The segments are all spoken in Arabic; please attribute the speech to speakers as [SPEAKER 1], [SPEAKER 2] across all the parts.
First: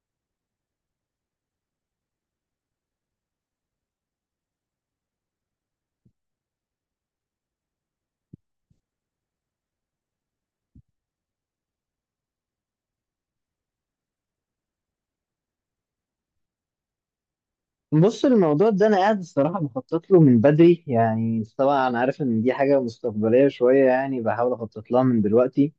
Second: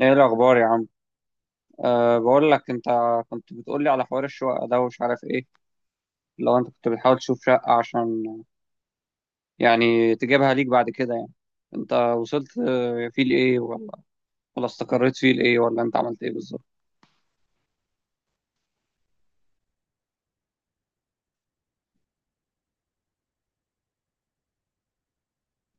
[SPEAKER 1] ايه الاخبار يا عم؟ بقول لك انت، كنت بتقول لي على حوار الشقه ده ومش عارف ايه. لو انت كنت بتحاول تشوف شقه عشان يعني تجيبها ليك بعد كده يعني، انت وصلت فيه لايه ولا استقريت فيه لايه، ولا انت عملت ايه بالظبط؟
[SPEAKER 2] بص، الموضوع ده انا قاعد الصراحه بخطط له من بدري. يعني طبعا انا عارف ان دي حاجه مستقبليه شويه، يعني بحاول اخطط لها من دلوقتي.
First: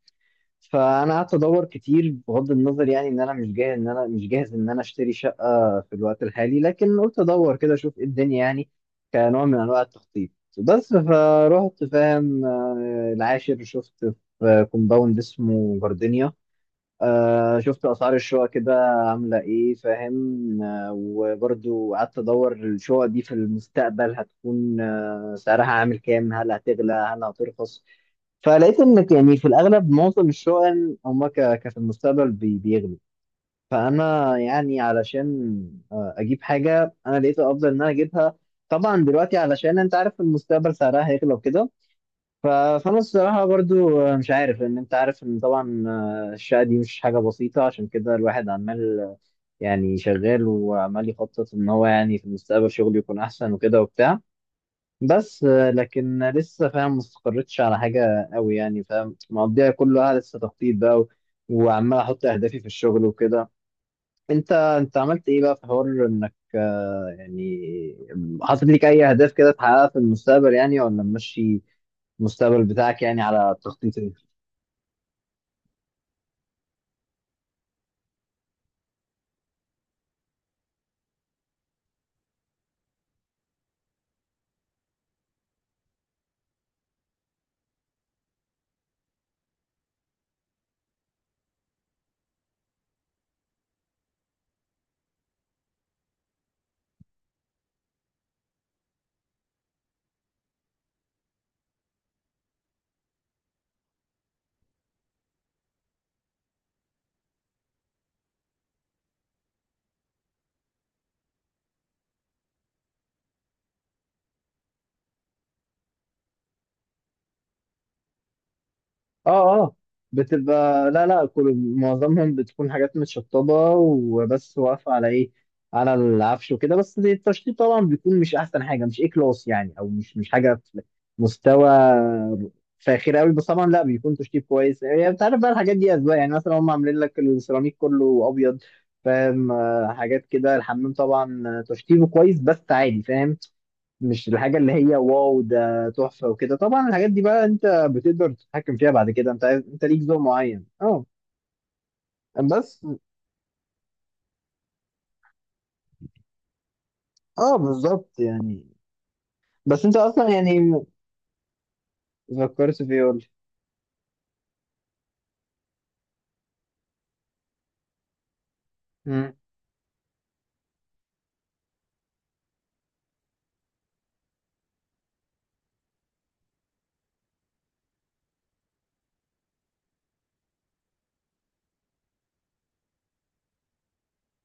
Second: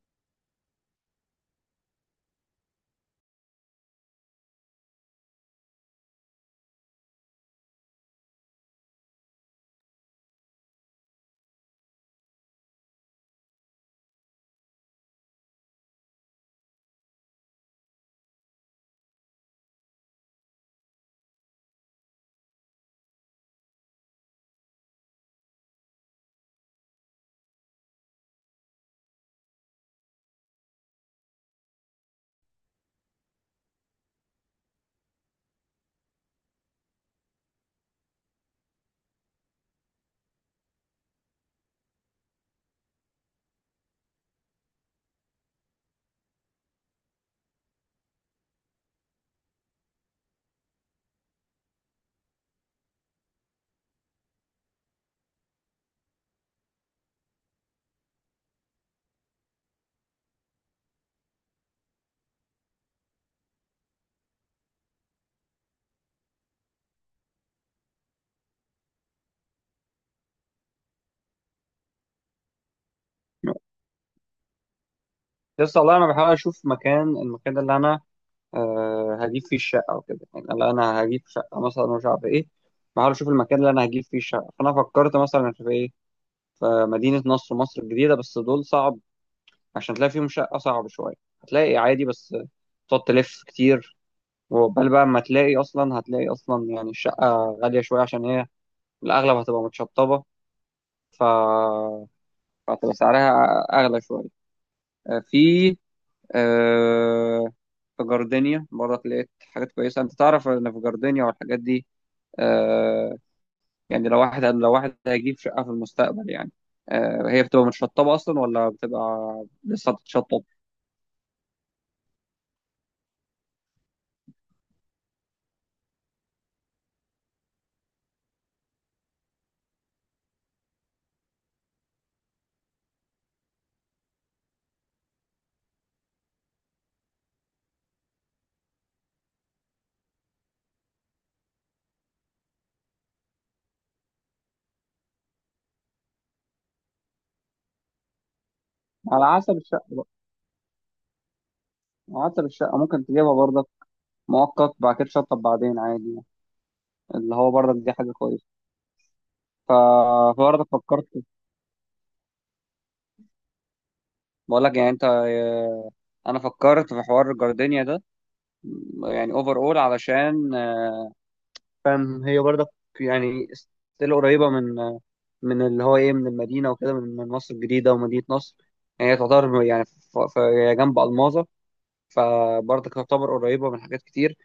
[SPEAKER 2] فانا قعدت ادور كتير، بغض النظر يعني ان انا مش جاهز ان انا اشتري شقه في الوقت الحالي، لكن قلت ادور كده اشوف ايه الدنيا يعني، كنوع من انواع التخطيط. بس فروحت، فاهم، العاشر شفت في كومباوند اسمه جاردينيا. آه، شفت اسعار الشقق كده عامله ايه، فاهم، وبرضو قعدت ادور الشقق دي في المستقبل هتكون سعرها عامل كام، هل هتغلى هل هترخص. فلقيت ان يعني في الاغلب معظم الشقق هما في المستقبل بيغلوا. فانا يعني علشان اجيب حاجه، انا لقيت الافضل ان انا اجيبها طبعا دلوقتي، علشان انت عارف المستقبل سعرها هيغلى وكده. ف- فانا الصراحه برضو مش عارف، لان انت عارف ان طبعا الشقه دي مش حاجه بسيطه، عشان كده الواحد عمال يعني شغال وعمال يخطط ان هو يعني في المستقبل شغله يكون احسن وكده وبتاع. بس لكن لسه، فاهم، ما استقرتش على حاجه قوي، يعني فاهم، مقضيها كلها لسه تخطيط بقى وعمال احط اهدافي في الشغل وكده. انت عملت ايه بقى في حوار انك يعني حاطط لك اي اهداف كده تحققها في المستقبل يعني، ولا ماشي المستقبل بتاعك يعني على التخطيط ايه؟
[SPEAKER 1] لسه والله، انا بحاول اشوف مكان، المكان ده اللي انا هجيب فيه الشقه وكده، يعني اللي انا هجيب شقه مثلا مش عارف ايه. بحاول اشوف المكان اللي انا هجيب فيه الشقه، فانا فكرت مثلا في ايه، في مدينه نصر، مصر الجديده، بس دول صعب عشان تلاقي فيهم شقة، صعب شوية. هتلاقي عادي بس تقعد تلف كتير، وقبل بقى ما تلاقي أصلا، هتلاقي أصلا يعني الشقة غالية شوية عشان هي الأغلب هتبقى متشطبة. ف... فهتبقى سعرها أغلى شوية. آه، في آه، في جاردينيا برضه لقيت حاجات كويسة. أنت تعرف إن في جاردينيا والحاجات دي، آه، يعني لو واحد هيجيب شقة في المستقبل يعني، هي بتبقى متشطبة أصلا ولا
[SPEAKER 2] اه.
[SPEAKER 1] بتبقى
[SPEAKER 2] اه.
[SPEAKER 1] لسه هتتشطب؟
[SPEAKER 2] بتبقى، لا لا، كل معظمهم بتكون حاجات متشطبة وبس، واقفة على ايه، على العفش وكده. بس التشطيب طبعا بيكون مش احسن حاجة، مش ايه كلاس يعني، او مش حاجة في مستوى فاخر قوي. بس طبعا لا، بيكون تشطيب كويس يعني، انت عارف بقى الحاجات دي اذواق. يعني مثلا هم عاملين لك السيراميك كله ابيض، فاهم، حاجات كده. الحمام طبعا تشطيبه كويس بس عادي، فاهم، مش الحاجه اللي هي واو ده تحفه وكده. طبعا الحاجات دي بقى انت بتقدر تتحكم فيها بعد كده،
[SPEAKER 1] على
[SPEAKER 2] انت
[SPEAKER 1] حسب
[SPEAKER 2] عايز، انت ليك
[SPEAKER 1] الشقة.
[SPEAKER 2] ذوق معين. اه.
[SPEAKER 1] عطر الشقة
[SPEAKER 2] بس
[SPEAKER 1] ممكن تجيبها برضك مؤقت، بعد كده تشطب بعدين عادي يعني. اللي هو
[SPEAKER 2] اه،
[SPEAKER 1] برضك دي حاجة
[SPEAKER 2] بالظبط
[SPEAKER 1] كويسة.
[SPEAKER 2] يعني.
[SPEAKER 1] ف-
[SPEAKER 2] بس انت اصلا يعني،
[SPEAKER 1] فبرضك فكرت.
[SPEAKER 2] فكرت في ايه، قول لي.
[SPEAKER 1] بقول لك يعني انت، انا فكرت في حوار الجاردينيا ده. يعني
[SPEAKER 2] مم.
[SPEAKER 1] اوفر اول، علشان فاهم، هي برضك يعني ستيل قريبة من من اللي هو ايه، من المدينة وكده، من مصر الجديدة ومدينة نصر. يعني هي تعتبر يعني، هي جنب ألماظة، فبرضك تعتبر قريبة من حاجات كتير.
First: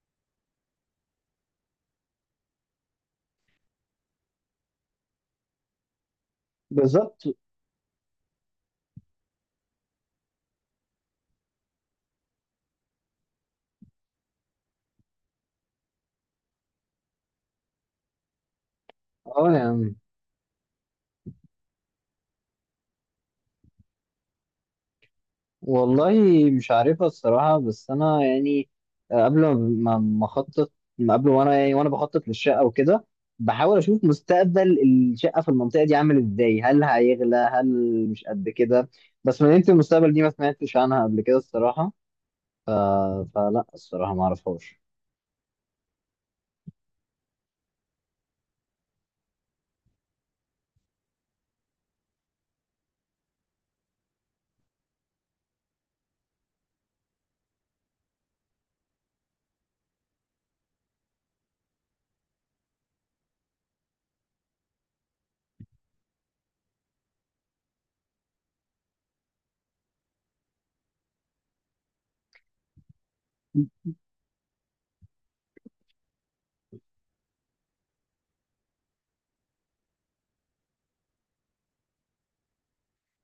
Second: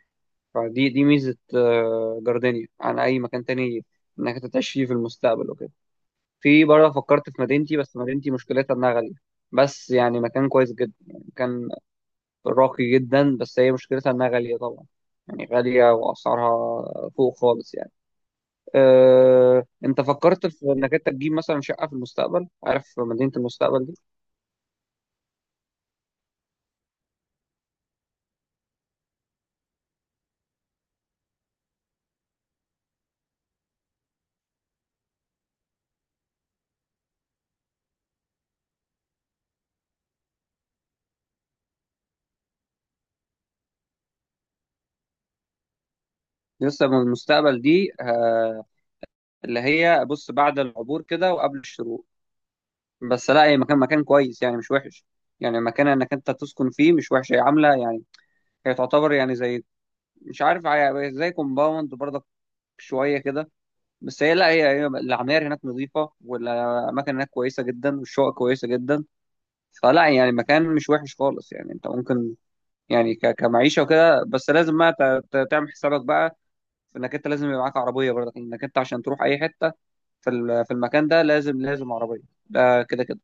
[SPEAKER 1] فدي دي ميزة جاردينيا عن أي مكان تاني، إنك أنت تعيش فيه في المستقبل وكده. في برضه
[SPEAKER 2] بالظبط.
[SPEAKER 1] فكرت في مدينتي، بس مدينتي مشكلتها إنها غالية. بس يعني مكان كويس جدا، يعني مكان راقي جدا، بس هي مشكلتها إنها غالية طبعا، يعني غالية وأسعارها فوق خالص يعني.
[SPEAKER 2] اه يعني،
[SPEAKER 1] أنت فكرت في إنك أنت تجيب مثلا شقة في المستقبل؟ عارف مدينة المستقبل دي؟
[SPEAKER 2] والله مش عارفها الصراحة، بس أنا يعني قبل ما أخطط، ما قبل وأنا يعني وأنا بخطط للشقة وكده، بحاول أشوف مستقبل الشقة في المنطقة دي عامل إزاي، هل هيغلى هل مش قد كده. بس من أنت، المستقبل دي ما سمعتش عنها قبل كده الصراحة. ف... فلا الصراحة ما أعرفهاش.
[SPEAKER 1] لسه من المستقبل دي اللي هي بص بعد العبور كده وقبل الشروق. بس لا، هي مكان، مكان كويس يعني مش وحش. يعني مكان انك انت تسكن فيه مش وحش، هي عامله يعني، هي تعتبر يعني زي، مش عارف، زي كومباوند برضك شويه كده. بس هي لا، هي العماير هناك نظيفه، والاماكن هناك كويسه جدا، والشقق كويسه جدا. فلا، يعني مكان مش وحش خالص يعني، انت ممكن يعني كمعيشه وكده. بس لازم بقى تعمل حسابك بقى في انك انت لازم يبقى معاك عربيه برضك، انك انت عشان تروح اي حته في في المكان ده، لازم، لازم عربيه، ده كده كده.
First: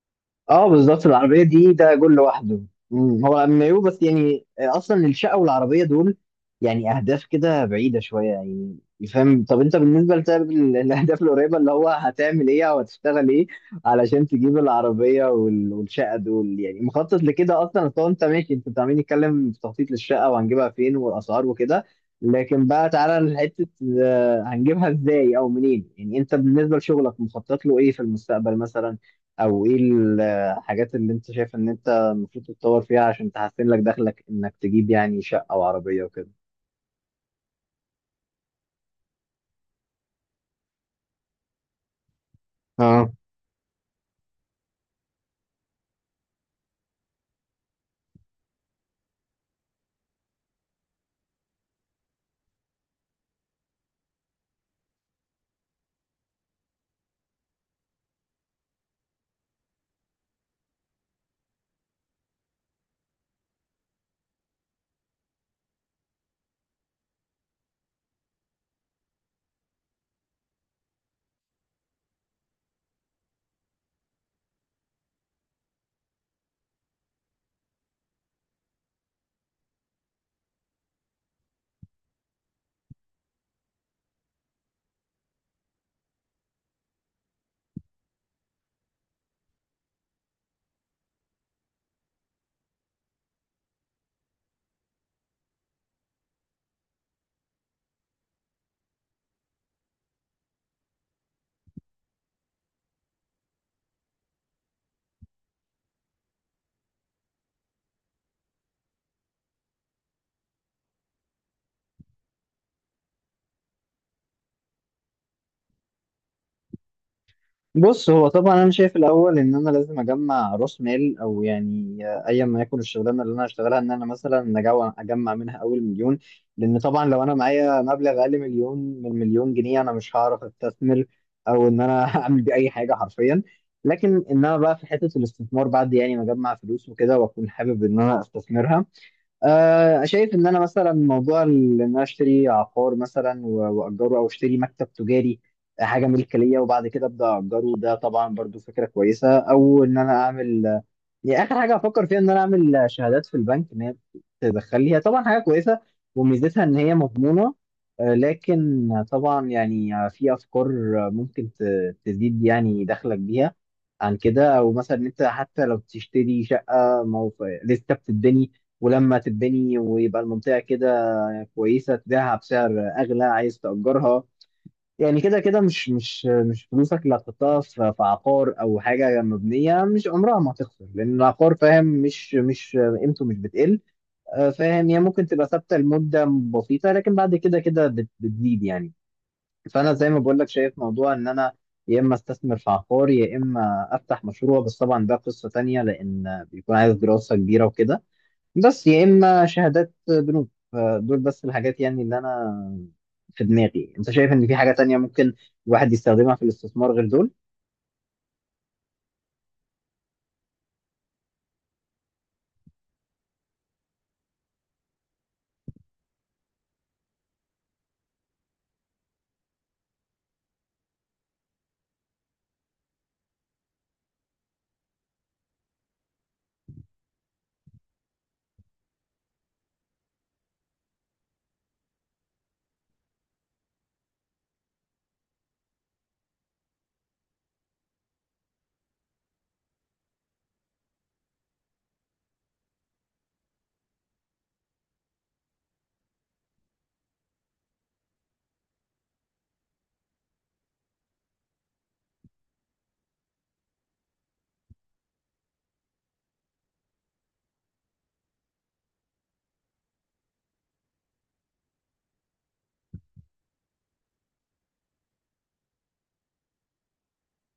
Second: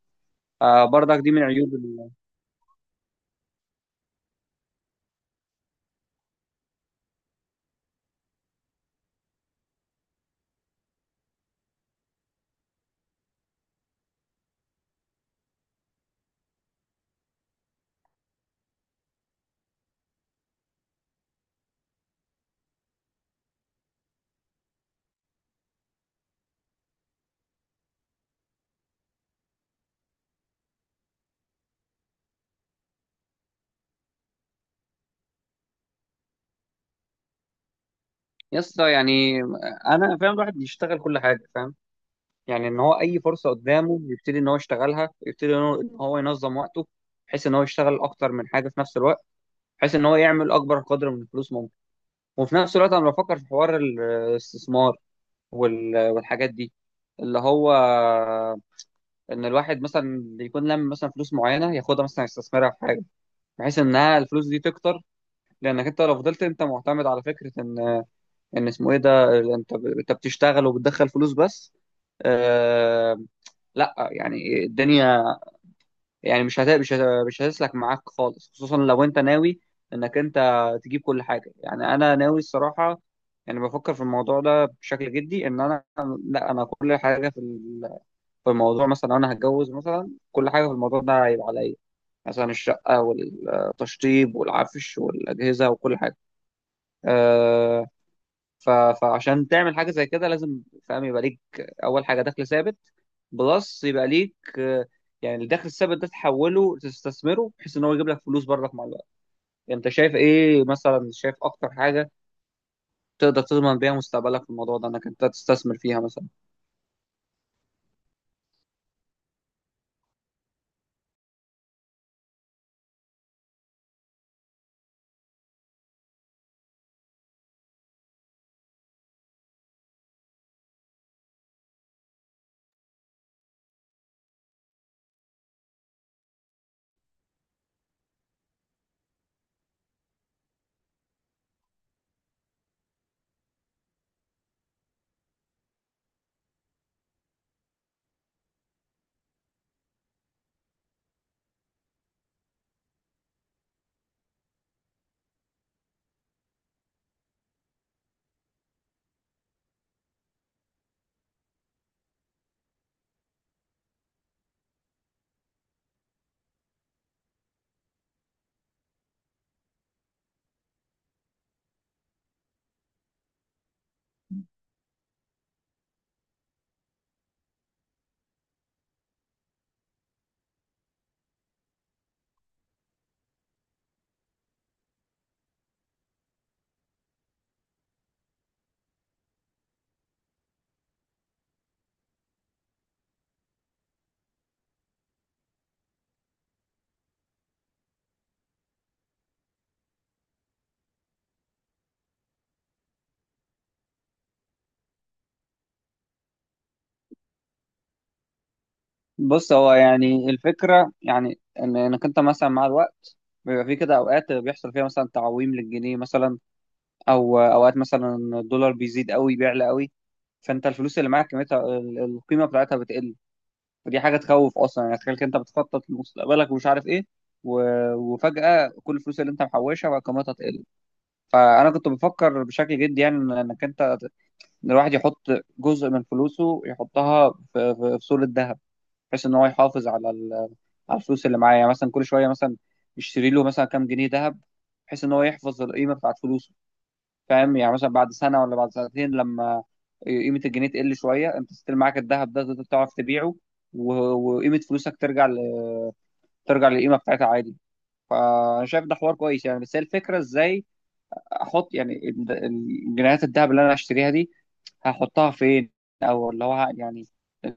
[SPEAKER 2] اه بالظبط.
[SPEAKER 1] برضك دي
[SPEAKER 2] العربية
[SPEAKER 1] من عيوب.
[SPEAKER 2] دي ده جول لوحده. هو امبايو. بس يعني اصلا الشقة والعربية دول يعني اهداف كده بعيدة شوية يعني، فاهم. طب انت بالنسبة لسبب الاهداف القريبة اللي هو هتعمل ايه او هتشتغل ايه علشان تجيب العربية والشقة دول يعني، مخطط لكده اصلا؟ اصل هو انت ماشي، انت عمالين نتكلم في تخطيط للشقة وهنجيبها فين والاسعار وكده، لكن بقى تعالى لحتة، هنجيبها ازاي او منين؟ يعني انت بالنسبة لشغلك مخطط له ايه في المستقبل مثلا، او ايه الحاجات اللي انت شايف ان انت المفروض تتطور فيها عشان تحسن لك دخلك انك تجيب يعني شقة وعربية وكده؟
[SPEAKER 1] يا اسطى يعني، انا فاهم الواحد بيشتغل كل حاجه، فاهم، يعني ان هو
[SPEAKER 2] اه.
[SPEAKER 1] اي فرصه قدامه يبتدي ان هو يشتغلها، يبتدي ان هو إن هو ينظم وقته، بحيث ان هو يشتغل اكتر من حاجه في نفس الوقت، بحيث ان هو يعمل اكبر قدر من الفلوس ممكن. وفي نفس الوقت انا بفكر في حوار الاستثمار والحاجات دي، اللي هو ان الواحد مثلا يكون لم مثلا فلوس معينه، ياخدها مثلا يستثمرها في حاجه بحيث انها الفلوس دي تكتر. لانك انت لو فضلت انت معتمد على فكره ان، ان اسمه ايه ده، انت انت بتشتغل وبتدخل فلوس بس، آه، لا يعني الدنيا يعني مش هتسلك معاك خالص، خصوصا لو انت ناوي انك انت تجيب كل حاجه. يعني انا ناوي الصراحه، يعني بفكر في الموضوع ده بشكل جدي، ان انا لا، انا كل حاجه في في الموضوع، مثلا لو انا هتجوز مثلا، كل حاجه في الموضوع ده هيبقى عليا، مثلا الشقه والتشطيب والعفش والاجهزه وكل حاجه. آه، ف- فعشان تعمل حاجه زي كده لازم، فاهم، يبقى ليك اول حاجه دخل ثابت بلس، يبقى ليك يعني الدخل الثابت ده تحوله تستثمره بحيث ان هو يجيب لك فلوس برضك مع الوقت. انت شايف ايه مثلا؟ شايف اكتر حاجه تقدر تضمن بيها مستقبلك في الموضوع ده، انك انت تستثمر فيها مثلا؟
[SPEAKER 2] بص هو طبعا انا شايف الاول ان انا لازم اجمع راس مال، او يعني ايا ما يكون الشغلانه اللي انا هشتغلها ان انا مثلا اجمع منها اول 1,000,000. لان طبعا لو انا معايا مبلغ اقل 1,000,000، من 1,000,000 جنيه، انا مش هعرف استثمر او ان انا اعمل بيه اي حاجه حرفيا. لكن ان انا بقى في حته الاستثمار بعد يعني ما اجمع فلوس وكده واكون حابب ان انا استثمرها، شايف ان انا مثلا موضوع ان انا اشتري عقار مثلا واجره، او اشتري مكتب تجاري، حاجه ملك ليا وبعد كده ابدا اجره. ده طبعا برضو فكره كويسه. او ان انا اعمل، يعني اخر حاجه افكر فيها، ان انا اعمل شهادات في البنك ان هي تدخل لي، هي طبعا حاجه كويسه وميزتها ان هي مضمونه. لكن طبعا يعني في افكار ممكن تزيد يعني دخلك بيها عن كده. او مثلا إن انت حتى لو تشتري شقه لسه بتتبني، ولما تتبني ويبقى المنطقة كده كويسة، تبيعها بسعر أغلى، عايز تأجرها. يعني كده كده، مش فلوسك اللي هتحطها في عقار أو حاجة مبنية مش عمرها ما هتخسر، لأن العقار فاهم، مش قيمته مش بتقل. فاهم، هي ممكن تبقى ثابتة لمدة بسيطة، لكن بعد كده كده بتزيد يعني. فأنا زي ما بقول لك، شايف موضوع إن أنا يا إما استثمر في عقار، يا إما أفتح مشروع، بس طبعا ده قصة تانية لأن بيكون عايز دراسة كبيرة وكده. بس يا اما شهادات بنوك. فدول بس الحاجات يعني اللي انا في دماغي. انت شايف ان في حاجة تانية ممكن الواحد يستخدمها في الاستثمار غير دول؟
[SPEAKER 1] بص، هو يعني الفكره يعني ان انك انت مثلا مع الوقت، بيبقى في كده اوقات بيحصل فيها مثلا تعويم للجنيه مثلا، او اوقات مثلا الدولار بيزيد قوي، بيعلى قوي، فانت الفلوس اللي معاك قيمتها القيمه بتاعتها بتقل. فدي حاجه تخوف اصلا يعني. تخيل كده، انت بتخطط لمستقبلك ومش عارف ايه، وفجاه كل الفلوس اللي انت محوشها بقى قيمتها تقل. فانا كنت بفكر بشكل جدي يعني، إن الواحد يحط جزء من فلوسه، يحطها في في صورة ذهب، بحيث ان هو يحافظ على على الفلوس اللي معاه. يعني مثلا كل شويه مثلا يشتري له مثلا كام جنيه ذهب، بحيث ان هو يحفظ القيمه بتاعت فلوسه. فاهم؟ يعني مثلا بعد سنه ولا بعد سنتين لما قيمه الجنيه تقل شويه، انت ستيل معاك الذهب ده تقدر تعرف تبيعه، و- وقيمه فلوسك ترجع ترجع للقيمه بتاعتها عادي. فانا شايف ده حوار كويس يعني. بس هي الفكره ازاي احط يعني جنيهات الذهب اللي انا هشتريها دي، هحطها فين؟ او اللي هو يعني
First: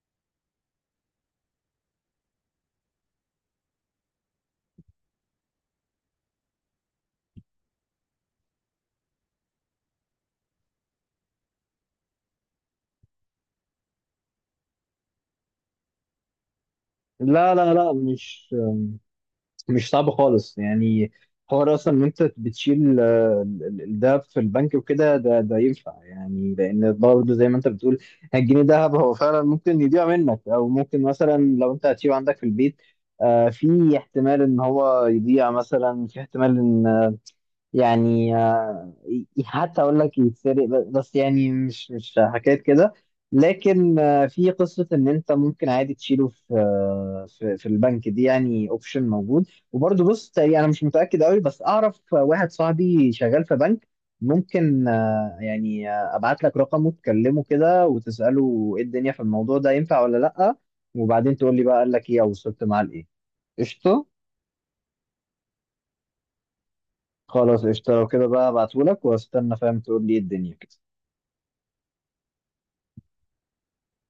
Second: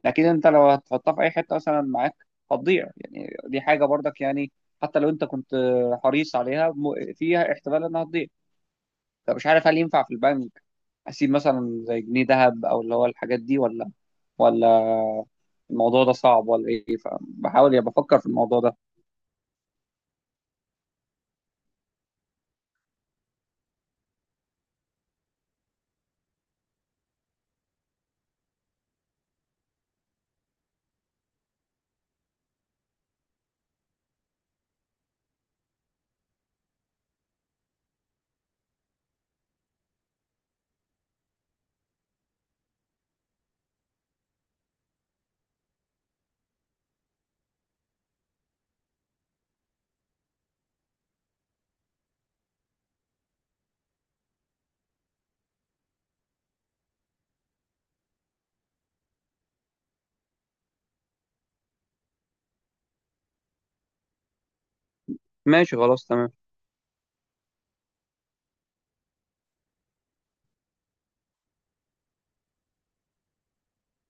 [SPEAKER 1] اكيد انت لو هتحطها في اي حته مثلا معاك هتضيع. يعني دي حاجه برضك يعني، حتى لو انت كنت حريص عليها فيها احتمال انها تضيع. فمش عارف هل ينفع في البنك اسيب مثلا زي جنيه ذهب او اللي هو الحاجات دي، ولا، ولا الموضوع ده صعب، ولا ايه؟
[SPEAKER 2] لا لا
[SPEAKER 1] فبحاول يعني
[SPEAKER 2] لا،
[SPEAKER 1] بفكر في
[SPEAKER 2] مش
[SPEAKER 1] الموضوع ده.
[SPEAKER 2] مش صعب خالص يعني. حوار اصلا ان انت بتشيل ده في البنك وكده، ده ينفع يعني. لان برضه زي ما انت بتقول، الجنيه دهب هو فعلا ممكن يضيع منك، او ممكن مثلا لو انت هتسيبه عندك في البيت، في احتمال ان هو يضيع، مثلا في احتمال ان، يعني حتى اقول لك يتسرق. بس يعني مش حكايه كده. لكن في قصه ان انت ممكن عادي تشيله في في البنك. دي يعني اوبشن موجود. وبرضه بص، تقريباً انا مش متاكد قوي، بس اعرف واحد صاحبي شغال في بنك. ممكن ابعت لك رقمه تكلمه كده وتساله ايه الدنيا في الموضوع ده ينفع ولا لا، وبعدين تقول لي بقى قال لك ايه او وصلت معاه لايه. قشطه.
[SPEAKER 1] ماشي، خلاص، تمام.
[SPEAKER 2] خلاص قشطه. لو كده بقى، ابعتهولك واستنى، فاهم، تقول لي ايه الدنيا كده.